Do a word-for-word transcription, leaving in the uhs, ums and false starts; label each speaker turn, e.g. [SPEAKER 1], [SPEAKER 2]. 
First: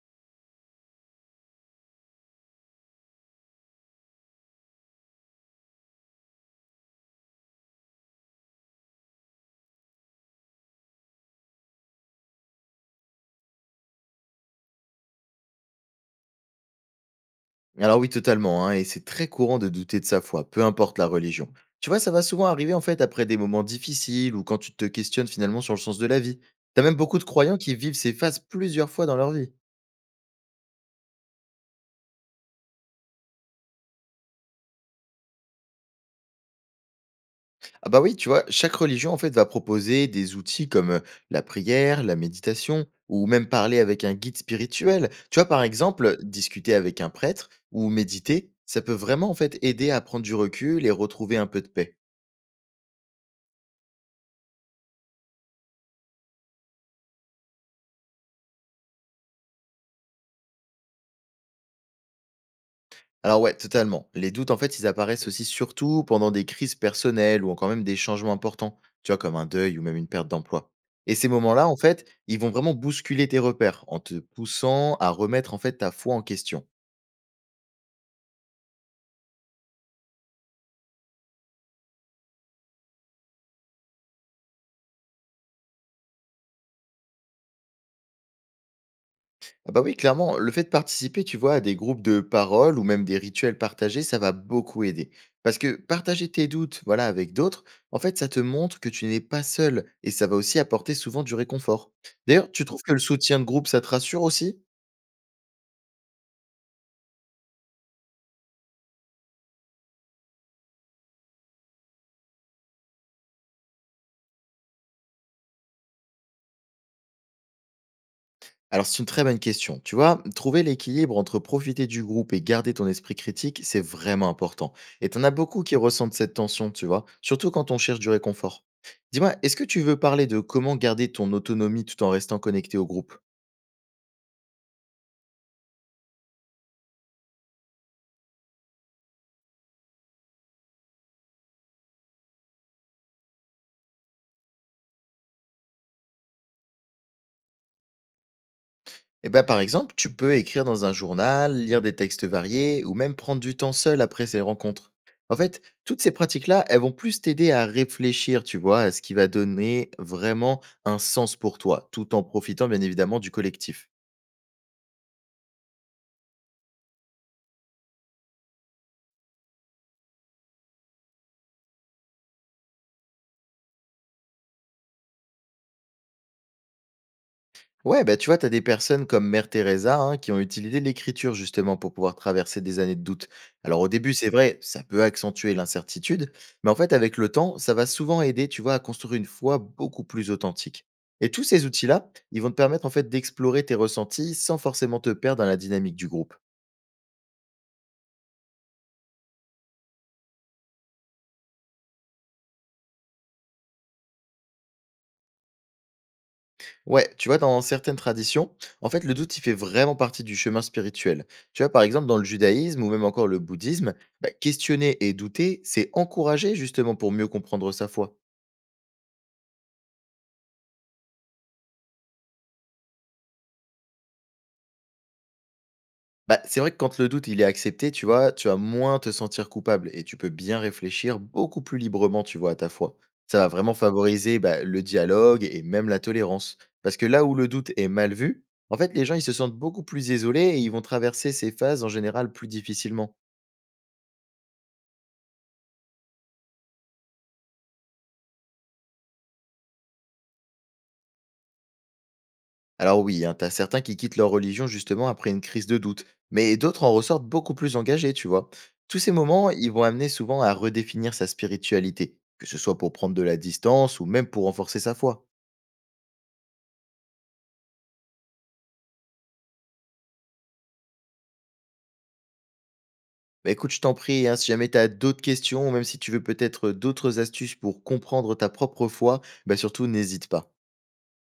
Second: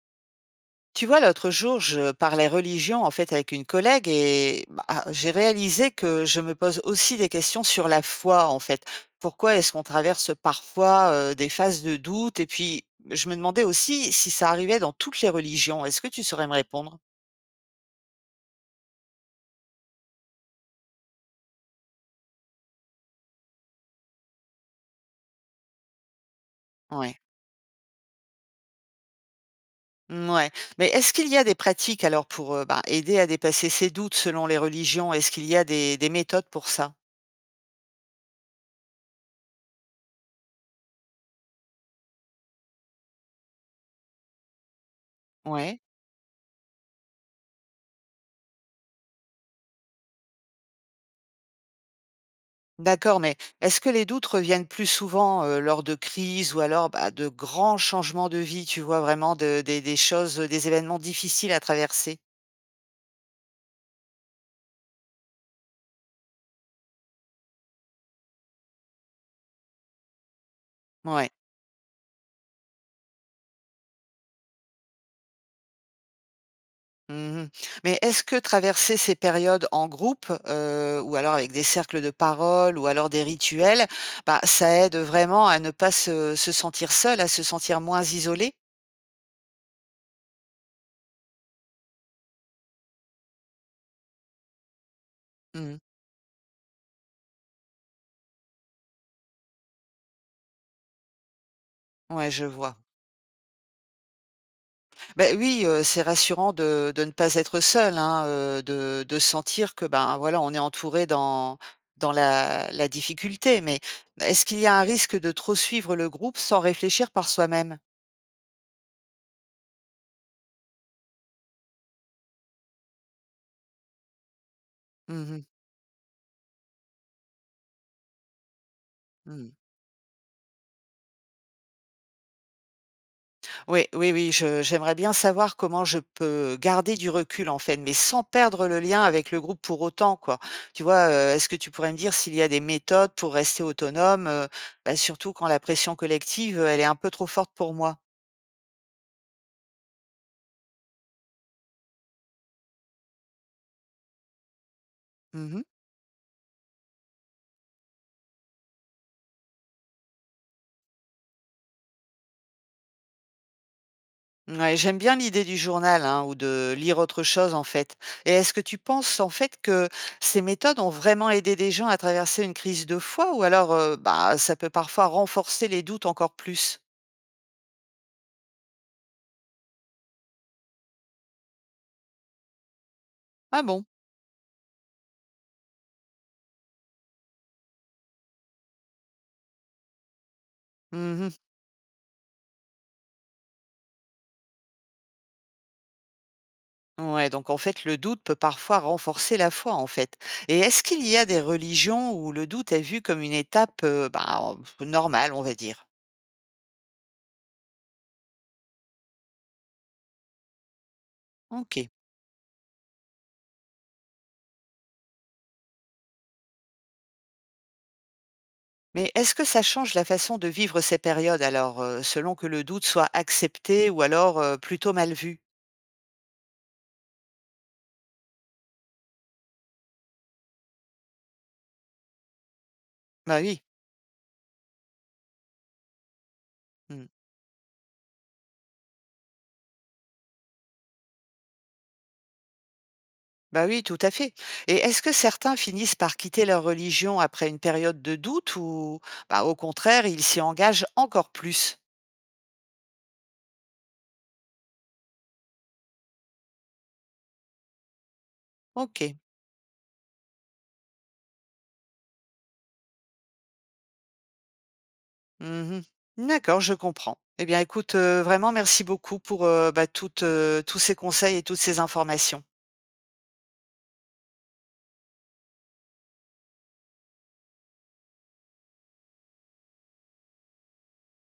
[SPEAKER 1] Tu vois, l'autre jour, je parlais religion en fait avec une collègue et bah, ah, j'ai réalisé que je me pose aussi des questions sur la foi en fait. Pourquoi est-ce qu'on traverse parfois euh, des phases de doute? Et puis, je me demandais aussi si ça arrivait dans toutes les religions. Est-ce que tu saurais me répondre?
[SPEAKER 2] Alors oui, totalement, hein, et c'est très courant de douter de sa foi, peu importe la religion. Tu vois, ça va souvent arriver en fait après des moments difficiles ou quand tu te questionnes finalement sur le sens de la vie. T'as même
[SPEAKER 1] Ouais.
[SPEAKER 2] beaucoup de croyants qui vivent ces phases plusieurs fois dans leur vie.
[SPEAKER 1] Mmh, ouais. Mais est-ce qu'il y a des pratiques alors pour euh, bah, aider à dépasser ces doutes selon les religions? Est-ce qu'il y a des, des méthodes pour ça?
[SPEAKER 2] Ah bah oui, tu vois, chaque religion en fait va proposer des outils comme euh, la prière, la méditation, ou même parler avec un guide spirituel. Tu vois, par
[SPEAKER 1] Ouais.
[SPEAKER 2] exemple, discuter avec un prêtre ou méditer, ça peut vraiment en fait aider à prendre du recul et retrouver un peu de paix.
[SPEAKER 1] D'accord, mais est-ce que les doutes reviennent plus souvent, heu, lors de crises ou alors, bah, de grands changements de vie, tu vois? Vraiment de des des choses, heu, des événements difficiles à traverser?
[SPEAKER 2] Alors ouais, totalement. Les doutes, en fait, ils apparaissent aussi surtout pendant des crises personnelles ou encore même des changements importants, tu vois, comme un deuil ou même une perte d'emploi. Et ces
[SPEAKER 1] Ouais.
[SPEAKER 2] moments-là, en fait, ils vont vraiment bousculer tes repères en te poussant à remettre en fait ta foi en question.
[SPEAKER 1] Mmh. Mais est-ce que traverser ces périodes en groupe, heu, ou alors avec des cercles de parole ou alors des rituels, bah, ça aide vraiment à ne pas se se sentir seul, à se sentir moins isolé?
[SPEAKER 2] Ah bah oui, clairement, le fait de participer, tu vois, à des groupes de paroles ou même des rituels partagés, ça va beaucoup aider. Parce que
[SPEAKER 1] Mmh.
[SPEAKER 2] partager tes doutes, voilà, avec d'autres, en fait, ça te montre que tu n'es pas seul et ça va aussi apporter souvent du réconfort.
[SPEAKER 1] Ouais, je
[SPEAKER 2] D'ailleurs, tu
[SPEAKER 1] vois.
[SPEAKER 2] trouves que le soutien de groupe, ça te rassure aussi.
[SPEAKER 1] Ben oui, heu, c'est rassurant de de ne pas être seul, hein, heu, de de sentir que, ben, voilà, on est entouré dans dans la la difficulté. Mais est-ce qu'il y a un risque de trop suivre le groupe sans réfléchir par soi-même?
[SPEAKER 2] Alors, c'est une très bonne question. Tu vois, trouver l'équilibre entre profiter du groupe et garder ton esprit critique, c'est vraiment important. Et t'en
[SPEAKER 1] Mmh
[SPEAKER 2] as
[SPEAKER 1] mh.
[SPEAKER 2] beaucoup qui ressentent cette tension, tu vois, surtout quand on cherche du réconfort. Dis-moi,
[SPEAKER 1] Mmh.
[SPEAKER 2] est-ce que tu veux parler de comment garder ton autonomie tout en restant connecté au groupe.
[SPEAKER 1] Oui, oui, oui, je j'aimerais bien savoir comment je peux garder du recul, en fait, mais sans perdre le lien avec le groupe pour autant, quoi. Tu vois, heu, est-ce que tu pourrais me dire s'il y a des méthodes pour rester autonome, heu, bah, surtout quand la pression collective, heu, elle est un peu trop forte pour moi?
[SPEAKER 2] Eh ben, par exemple, tu peux écrire dans un journal, lire des textes variés ou même prendre du temps seul après ces rencontres. En
[SPEAKER 1] Mmh.
[SPEAKER 2] fait, toutes ces pratiques-là, elles vont plus t'aider à réfléchir, tu vois, à ce qui va donner vraiment un sens pour toi, tout en profitant bien évidemment du collectif.
[SPEAKER 1] Ouais, j'aime bien l'idée du journal hein, ou de lire autre chose en fait. Et est-ce que tu penses en fait que ces méthodes ont vraiment aidé des gens à traverser une crise de foi ou alors euh, bah, ça peut parfois renforcer les doutes encore plus?
[SPEAKER 2] Ouais, bah, tu vois, tu as des personnes comme Mère Teresa hein, qui ont utilisé l'écriture justement pour pouvoir traverser des années de doute.
[SPEAKER 1] Ah
[SPEAKER 2] Alors
[SPEAKER 1] bon?
[SPEAKER 2] au début, c'est vrai, ça peut accentuer l'incertitude, mais en fait, avec le temps, ça va souvent aider, tu vois, à construire une foi beaucoup plus authentique.
[SPEAKER 1] Mhm.
[SPEAKER 2] Et tous ces outils-là, ils vont te permettre en fait d'explorer tes ressentis sans forcément te perdre dans la dynamique du groupe.
[SPEAKER 1] Ouais, donc en fait le doute peut parfois renforcer la foi en fait. Et est-ce qu'il y a des religions où le doute est vu comme une étape euh, bah, normale, on va dire?
[SPEAKER 2] Ouais, tu vois, dans certaines traditions, en fait, le doute, il fait vraiment partie du chemin spirituel. Tu vois, par
[SPEAKER 1] Ok.
[SPEAKER 2] exemple, dans le judaïsme ou même encore le bouddhisme, bah, questionner et douter, c'est encourager justement pour mieux comprendre sa foi.
[SPEAKER 1] Mais est-ce que ça change la façon de vivre ces périodes alors, heu, selon que le doute soit accepté ou alors, heu, plutôt mal vu?
[SPEAKER 2] Bah, c'est vrai que quand le doute, il est accepté, tu vois, tu vas moins te sentir coupable et tu peux bien réfléchir beaucoup plus librement, tu vois, à ta foi.
[SPEAKER 1] Bah
[SPEAKER 2] Ça va
[SPEAKER 1] oui,
[SPEAKER 2] vraiment favoriser bah, le dialogue et même la tolérance. Parce que
[SPEAKER 1] mmh,
[SPEAKER 2] là où le doute est mal vu, en fait, les gens, ils se sentent beaucoup plus isolés et ils vont traverser ces phases en général plus difficilement.
[SPEAKER 1] bah oui, tout à fait. Et est-ce que certains finissent par quitter leur religion après une période de doute ou, bah, au contraire, ils s'y engagent encore plus?
[SPEAKER 2] Alors oui, hein, t'as certains qui quittent leur religion justement après une crise de doute, mais d'autres en ressortent beaucoup plus engagés, tu vois. Tous ces
[SPEAKER 1] OK.
[SPEAKER 2] moments, ils vont amener souvent à redéfinir sa spiritualité, que ce soit pour prendre de la distance ou même pour renforcer sa foi.
[SPEAKER 1] Mmh. D'accord, je comprends. Eh bien écoute, heu, vraiment merci beaucoup pour, heu, bah, toutes, heu, tous ces conseils et toutes ces informations.
[SPEAKER 2] Bah écoute, je t'en prie, hein, si jamais t'as d'autres questions, ou même si tu veux peut-être d'autres astuces pour comprendre ta propre foi, bah surtout n'hésite pas.